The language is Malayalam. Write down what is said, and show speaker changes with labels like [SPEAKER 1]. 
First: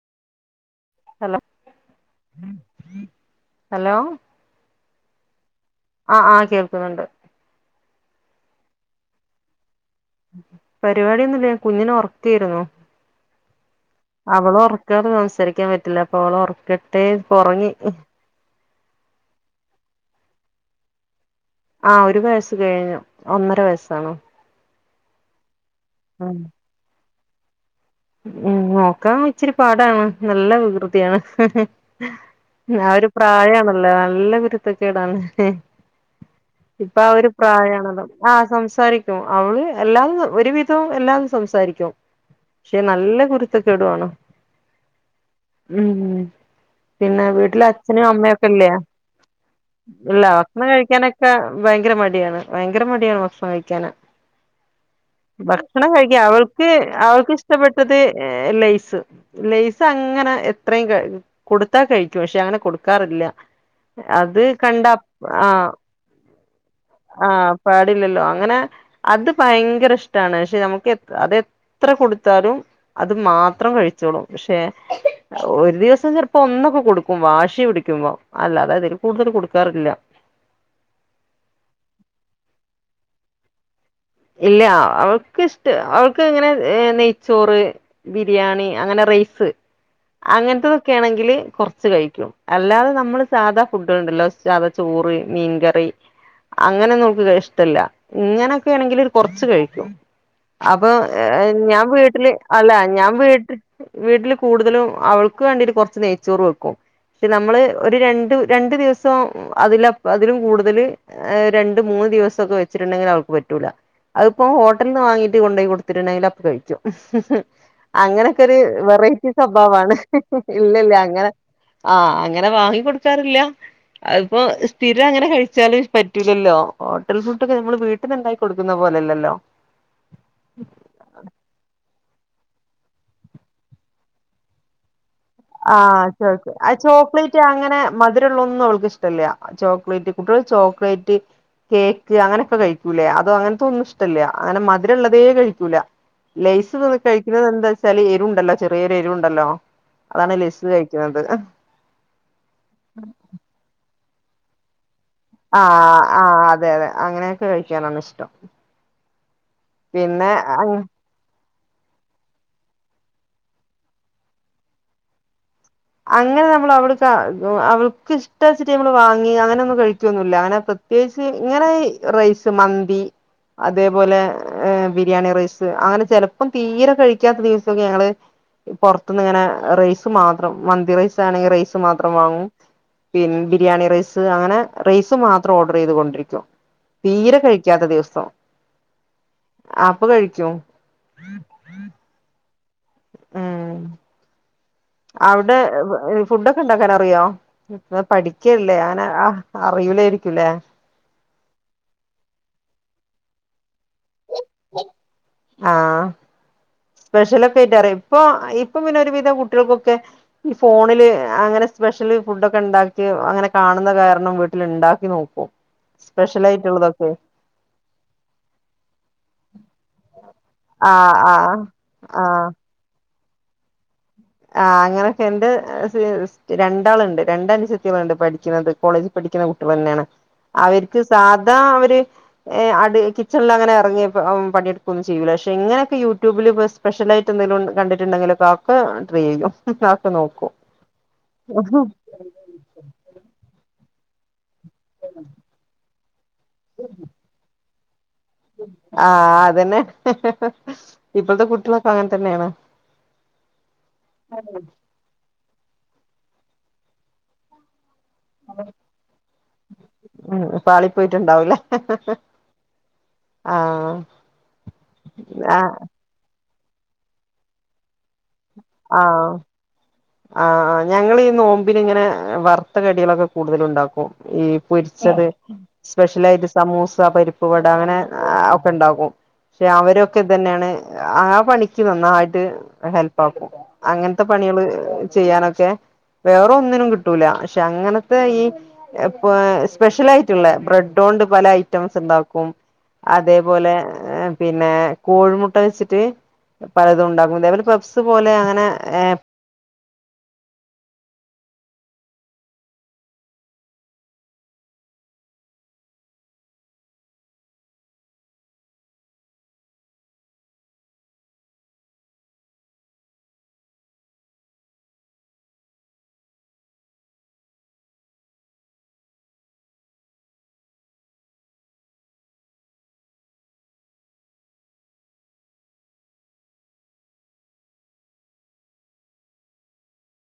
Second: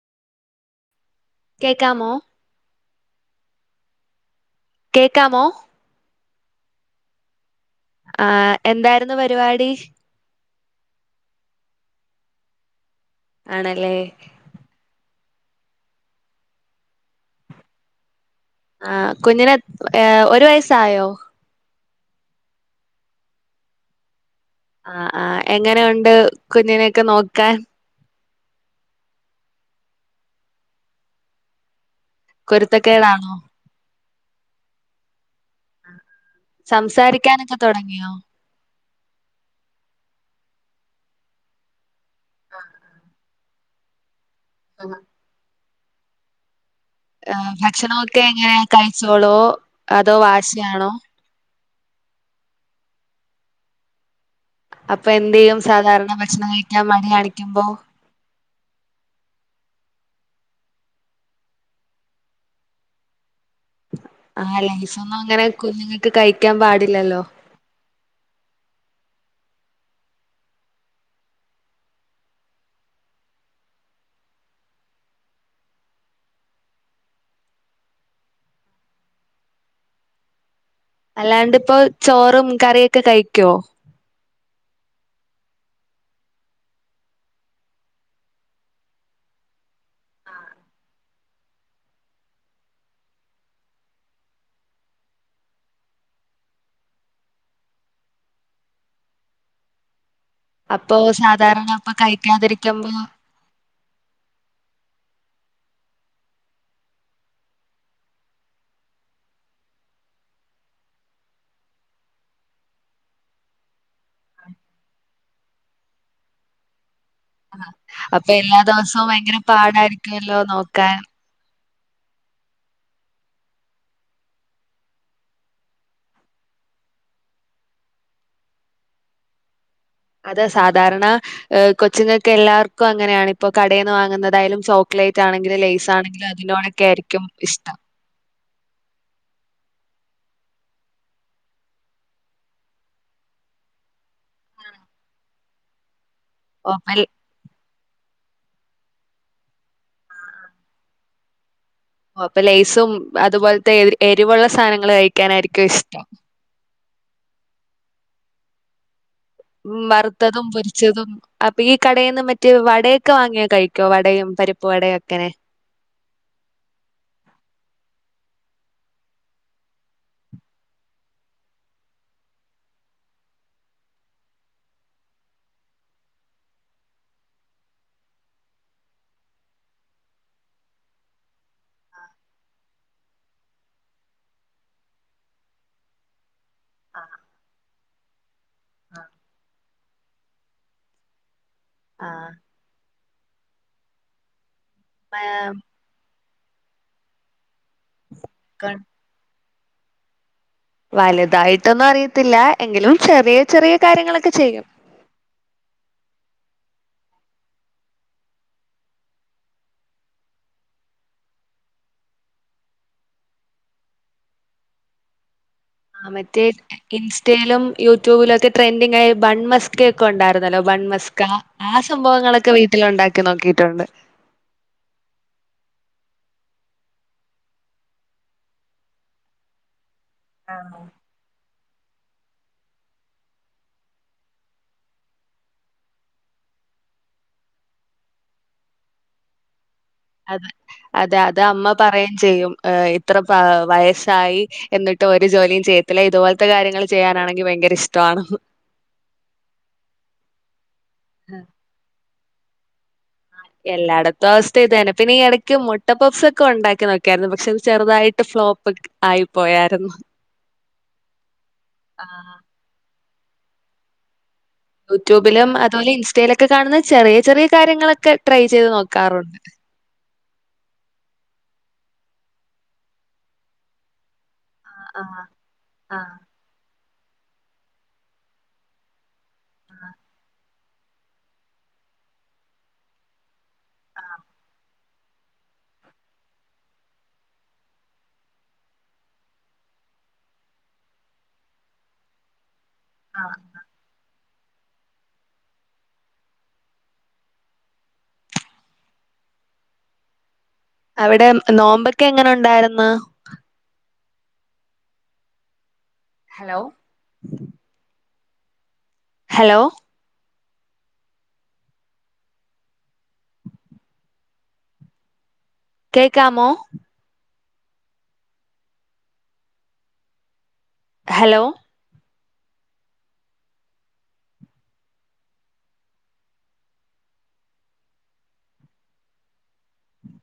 [SPEAKER 1] ഹലോ
[SPEAKER 2] കേക്കാമോ
[SPEAKER 1] ഹലോ
[SPEAKER 2] കേക്കാമോ
[SPEAKER 1] ആഹ് ആഹ് കേൾക്കുന്നുണ്ട്
[SPEAKER 2] ആഹ് എന്തായിരുന്നു പരിപാടി
[SPEAKER 1] പരിപാടിയൊന്നുല്ല കുഞ്ഞിനെ ഒറക്കായിരുന്നു
[SPEAKER 2] ആണല്ലേ
[SPEAKER 1] അവളെ ഒറക്കാതെ സംസാരിക്കാൻ പറ്റില്ല അപ്പൊ ഓളെ ഒറക്കട്ടേ പ്പൊറങ്ങി
[SPEAKER 2] ആഹ് കുഞ്ഞിന് എത് ഏ ഒരു വയസ്സായോ
[SPEAKER 1] ആഹ് ഒരു വയസ്സ് കഴിഞ്ഞു ഒന്നര വയസ്സാണ്
[SPEAKER 2] ആഹ് ആഹ് എങ്ങനെ ഒണ്ട്
[SPEAKER 1] ഉം
[SPEAKER 2] കുഞ്ഞിനെയൊക്കെ നോക്കാൻ
[SPEAKER 1] ഉം നോക്കാൻ ഇച്ചിരി പാടാണ് നല്ല വികൃതിയാണ് ഉം ആ ഒരു
[SPEAKER 2] കുരുത്തക്കേടാണോ
[SPEAKER 1] പ്രായണല്ലോ നല്ല കുരുത്തക്കേടാണ് ഹേ ഇപ്പ ആ ഒരു
[SPEAKER 2] സംസാരിക്കാനൊക്കെ
[SPEAKER 1] പ്രായണല്ലോ
[SPEAKER 2] തുടങ്ങിയോ
[SPEAKER 1] ആ സംസാരിക്ക് ചൊ അവള് എല്ലാം ഒരു വിധവും എല്ലാം സംസാരിക്കും പക്ഷേ നല്ല കുരുത്തക്കെടുവാണ്
[SPEAKER 2] ആഹ്
[SPEAKER 1] ഉം പിന്നെ
[SPEAKER 2] ആ,
[SPEAKER 1] വീട്ടില് അച്ഛനും
[SPEAKER 2] ഭക്ഷണമൊക്കെ
[SPEAKER 1] അമ്മയൊക്കെ
[SPEAKER 2] എങ്ങനെ
[SPEAKER 1] ഇല്ലേ
[SPEAKER 2] കഴിച്ചോളോ അതോ
[SPEAKER 1] ഇല്ല ഭക്ഷണം
[SPEAKER 2] വാശിയാണോ
[SPEAKER 1] കഴിക്കാനൊ ക്കെ ഭയങ്കര മടിയാണ് ഭയങ്കര മടിയാണ് ഭക്ഷണം കഴിക്കാന്
[SPEAKER 2] അപ്പൊ എന്ത് ചെയ്യും
[SPEAKER 1] വറക്കണ
[SPEAKER 2] സാധാരണ
[SPEAKER 1] കഴിക്കാം
[SPEAKER 2] ഭക്ഷണം
[SPEAKER 1] അവൾക്ക്
[SPEAKER 2] കഴിക്കാൻ മടി
[SPEAKER 1] അവൾക്ക് ഇഷ്
[SPEAKER 2] കാണിക്കുമ്പോ
[SPEAKER 1] ത് ലൈസ് ലൈസ് അങ്ങനെ എത്രയും ക കൊടുത്താ കഴിക്കും പക്ഷേ അങ്ങനെ കൊടുക്കാറില്ല അത് കണ്ട അപ്പൊ ആഹ്
[SPEAKER 2] ക്ക് കഴിക്കാൻ പാടില്ലല്ലോ
[SPEAKER 1] ആഹ് പാടില്ലല്ലോ അങ്ങനെ അത് ഭയങ്കര ഇഷ്ടാണ് പക്ഷേ നമുക്ക് എത് അത് എത്ര കൊടുത്താലും അത് മാത്രം കഴിച്ചോളും പക്ഷേ ഒരു ദിവസം ചെറപ്പോ ഒന്നൊക്കെ കൊടുക്കും വാശി പിടിക്കുമ്പോ അല്ലാത അതില് കൂടുതൽ കൊടുക്കാറില്ല
[SPEAKER 2] അല്ലാണ്ട്പ്പോ ചോറും കറിയൊക്കെ കഴിക്കോ
[SPEAKER 1] ഇല്ല അവൾക്ക് ഇഷ്ട അവൾക്ക് ഇങ്ങനെ നെയ്ച്ചോറ് ബിരിയാണി അങ്ങനെ റൈസ് അങ്ങനത്തത് ഒക്കെ ആണെങ്കില് കൊറച്ച് കഴിക്കും അല്ലാതെ നമ്മള് സാധാ ഫുഡ്കള്ണ്ടല്ലോ സാധ ചോറ് മീൻകറി അങ്ങനെ ഒന്നും അവൾക്ക് ഇഷ്ടല്ല ഇങ്ങനെ ക്കെ ആണെങ്കില് കൊറച്ച് കഴിക്കും അപ്പ
[SPEAKER 2] അപ്പൊ സാധാരണ
[SPEAKER 1] ഞാൻ
[SPEAKER 2] ഇപ്പൊ
[SPEAKER 1] വീട്ടില് അല്ല
[SPEAKER 2] കഴിക്കാതിരിക്കുമ്പോ
[SPEAKER 1] ഞാൻ വീട്ടിൽ വീട്ടില് കൂടുതലും അവൾക്ക് വേണ്ടിയിട്ട് കൊറച്ച് നെയ്ച്ചോറ് വെക്കും പക്ഷേ നമ്മള് ഒരു രണ്ട് രണ്ടു ദിവസം അതിലപ അതിലും കൂടുതല് ആ രണ്ട് മൂന്ന് ദിവസം ഒക്കെ വെച്ചിട്ട് ഉണ്ടെങ്കിൽ അവക്ക് പറ്റ് റ്റൂലാ അത്പ്പോ ഹോട്ടൽന്ന് വാങ്ങിട്ട് കൊണ്ട് പോയി കൊടുത്തിട്ട് ഉണ്ടെങ്കി അപ്പ കഴിക്കു ക്കും
[SPEAKER 2] അപ്പൊ
[SPEAKER 1] അങ്ങനെയൊക്കെ ഒരു
[SPEAKER 2] എല്ലാ ദിവസവും
[SPEAKER 1] വെറൈറ്റി
[SPEAKER 2] ഭയങ്കര
[SPEAKER 1] സ്വഭാവാണ്
[SPEAKER 2] പാടായിരിക്കുമല്ലോ
[SPEAKER 1] ഇല്ലല്ല
[SPEAKER 2] നോക്കാൻ
[SPEAKER 1] അങ്ങനെ ആഹ് അങ്ങനെ വാങ്ങി കൊടുക്കാറില്ല അതിപ്പോ സ്ഥിരം അങ്ങനെ കഴിച്ചാലും പറ്റൂലല്ലോ ഹോട്ടൽ ഫുഡ് ഒക്കെ നമ്മള് വീട്ടല്ണ്ടാക്കി കൊടുക്കുന്ന പോലെ അല്ലല്ലോ
[SPEAKER 2] അതെ സാധാരണ കൊച്ചിങ്ങക്ക് എല്ലാവർക്കും അങ്ങനെയാണ് ഇപ്പോ കടേന്ന് വാങ്ങുന്നതായാലും ച്ചോ ക്ലേറ്റ് ആണെങ്കിലും ലയ്സ് ആണെങ്കിലും അതിനോടൊക്കെ ആയിരിക്കും ഇഷ്ടം
[SPEAKER 1] മധുരള്ള ഒന്നും അവക്ക് ഇഷ്ടല്ല ചോക്ലേറ്റ് കുട്ടികള് ചോക്ലേറ്റ് കേക്ക് അങ്ങനെയൊക്കെ കഴിക്കൂലേ അതോ അങ്ങനത്തൊന്നും ഇഷ്ടല്ല അങ്ങനെ മധുരമുള്ളതേ കഴിക്കൂല ലൈസ്
[SPEAKER 2] ഓപ്പൽ
[SPEAKER 1] കഴിക്കുന്നത് എന്താ വെച്ചാല് എരുണ്ടല്ലോ ചെറിയൊരു എരു ഉണ്ടല്ലോ അതാണ് ലൈസ് കഴിക്കുന്നത് ആ
[SPEAKER 2] ഓ അപ്പൊ ലേസും അതുപോലത്തെ എരിവുള്ള സാധനങ്ങൾ കഴ
[SPEAKER 1] ആഹ് ആ അതെ അതെ അങ്ങനെയൊക്കെ കഴിക്കാനാണ് ഇഷ്ടം
[SPEAKER 2] ഉ
[SPEAKER 1] പിന്നെ
[SPEAKER 2] വറുത്തതും
[SPEAKER 1] അങ്
[SPEAKER 2] പൊരിച്ചതും അപ്പ ഈ കടയിൽ നിന്ന് മറ്റേ വടയൊക്കെ വാങ്ങിയാ കഴിക്കോ വടയും പരിപ്പ് വടയും ഒക്കെ അങ്ങനെ
[SPEAKER 1] അങ്ങനെ നമ്മൾ അവൾക്ക് അവൾക്ക് ഇഷ്ടച്ചിട്ട നമ്മള് വാങ്ങി അങ്ങനൊന്നും കഴിക്കുവൊന്നുമില്ല അങ്ങനെ പ്ര ഇസി ഇങ്ങനെ റൈസ് മന്തി അതേപോലെ ബിരിയാണി റൈസ് അങ്ങനെ ചെലപ്പം തീരെ കഴിക്കാത്ത ദിവസമൊക്കെ ഞങ്ങള് പൊറത്തുന്ന് ഇങ്ങനെ റൈസ് മാത്രം മന്തി റൈസ് ആണെങ്കിൽ റൈസ് മാത്രം വാങ്ങും പി ബിരിയാണി റൈസ് അങ്ങനെ റൈസ് മാത്രം ഓർഡർ ചെയ്ത് കൊണ്ടിരിക്കും തീരെ കഴിക്കാത്ത ദിവസം അപ്പൊ കഴിക്കും
[SPEAKER 2] ആഹ്
[SPEAKER 1] ഉം അവിടെ ഫുഡൊക്കെ ഉണ്ടാക്കൻ അറിയോ ഇങ്ങൾ പഠിക്കല്ലേ അങ്ങന ആഹ് അറിയുലായിരിക്കൂല്ലേ?
[SPEAKER 2] വലുതായിട്ടൊന്നും അറിയത്തില്ല എങ്കിലും ചെറിയ ചെറിയ കാര്യങ്ങളൊക്കെ ചെയ്യും.
[SPEAKER 1] ആഹ് സ്പെഷ്യൽ ഒക്കെ ആയിട്ടറിയോ ഇപ്പൊ ഇപ്പൊ പിന്നെ ഒരു വിധ കുട്ടികൾക്കൊക്കെ ഈ ഫോണില് അങ്ങനെ സ്പെഷ്യല് ഫുഡൊക്കെ ഉണ്ടാക്കി അങ്ങനെ കാണുന്ന കാരണം വീട്ടിൽ ഉണ്ടാക്കി നോക്കും.
[SPEAKER 2] ആഹ് മറ്റേ
[SPEAKER 1] സ്പെഷ്യൽ ആയിട്ടുള്ളതൊക്കെ
[SPEAKER 2] ഇൻസ്റ്റയിലും യൂട്യൂബിലും ഒക്കെ ട്രെൻഡിംങ് ആയ ബൺ മസ്ക ഒക്കെ ഉണ്ടായിരുന്നല്ലോ ബൺമസ്ക
[SPEAKER 1] ആഹ് ആഹ് ആഹ്
[SPEAKER 2] സംഭവങ്ങളൊക്കെ വീട്ടിൽ ഉണ്ടാക്കി നോക്കിയിട്ടുണ്ട്
[SPEAKER 1] ആഹ് അങ്ങനൊക്കെ എന്റെ രണ്ടാളുണ്ട് രണ്ട അനുജത്തിമാർ ഉണ്ട് പഠിക്കുന്നത് കോളേജ് പഠിക്കുന്ന കുട്ടികൾ തന്നെയാണ് അവർക്ക് സാധാ അവര് ഏഹ് അത് കിച്ചണിൽ അങ്ങനെ ഇറങ്ങി പണിയെടുക്കൊന്നും ചെയ്യൂല പക്ഷെ ഇങ്ങനെയൊക്കെ യൂട്യൂബില് ഫസ് സ്പെഷ്യലായിട്ട് എന്തെിലും കണ്ടിട്ടുണ്ടെങ്കിലെക്കെ ട്രൈ ചെയ്യും
[SPEAKER 2] അതെ
[SPEAKER 1] നോക്കും
[SPEAKER 2] അതെ അത് അമ്മ പറുകയും ചെയ്യും ഏഹ് ഇത്ര പ വയസ്സായി എന്നിട്ട് ഒരു ജോലിയും ചെയ്യത്തില്ല ഇതുപോലത്തെ കാര്യങ്ങൾ ചെയ്യാനാണെങ്കിൽ ഭയങ്കര ഇഷ്ടമാണ്.
[SPEAKER 1] ആഹ് അതന്നെ ഇപ്പോഴത്തെ കുട്ടികളൊക്കെ അങ്ങനെ തന്നെയാണ്
[SPEAKER 2] എല്ലായിടത്തും അവസ്ഥ ഇതന്നെ പിന്നെ ഈ ഇടയ്ക്ക് മുട്ട പപ്പ്സ് ഒക്കെ ഉണ്ടാക്കി നോക്കിയായിരുന്നു പക്ഷെ അത് ചെറുതായി
[SPEAKER 1] ഉം പാളി പോയിട്ടുണ്ടാവൂലേ? ആഹ്
[SPEAKER 2] യൂട്യൂബിലും അതുപോലെ ഇൻസ്റ്റയിലൊക്കെ കാണുന്ന ചെറിയ ചെറിയ കാര്യങ്ങളൊക്കെ ട്രൈ ചെയ്ത്
[SPEAKER 1] ആഹ്
[SPEAKER 2] നോക്കാറുണ്ട്.
[SPEAKER 1] ആഹ് ആഹ് ഞങ്ങൾ ഈ നോമ്പിന് ഇങ്ങനെ വറുത്ത കടികളൊക്കെ കൂടുതൽ ഉണ്ടാക്കും ഈ
[SPEAKER 2] ആഹ്
[SPEAKER 1] പൊരിച്ചത്
[SPEAKER 2] ആഹ്
[SPEAKER 1] സ്പെഷ്യലായിട്ട് സമൂസ പരിപ്പ്‌ വട അങ്ങനെ ഒക്കെ ഉണ്ടാക്കും. പക്ഷെ അവരൊക്കെ ഇതെന്നെയാണ് ആഹ് പണിക്ക് നന്നായിട്ട് ഹെൽപ്പ് ആക്കും അങ്ങനത്തെ പണികള് ചെയ്യാനൊക്കെ വേറെ ഒന്നിനും കിട്ടൂല പക്ഷെ അങ്ങനത്തെ ഈ ഇപ്പോ സ്പെഷ്യൽ ആയിട്ടുള്ള ബ്രെഡോണ്ട് പല ഐറ്റംസ് ഉണ്ടാക്കും.
[SPEAKER 2] ആഹ്
[SPEAKER 1] അതേപോലെ ങ്ങെ പിന്നെ കോഴിമുട്ട വെച്ചിട്ട് പലതും ഉണ്ടാക്കും ഇതേപോലെ പപ്സ് പോലെ അങ്ങനെ ഏഹ്
[SPEAKER 2] അവിടെ നോമ്പ് ഒക്കെ എങ്ങനെ ഉണ്ടായിരുന്ന് ഹലോ ഹലോ കേക്കാമോ? ഹലോ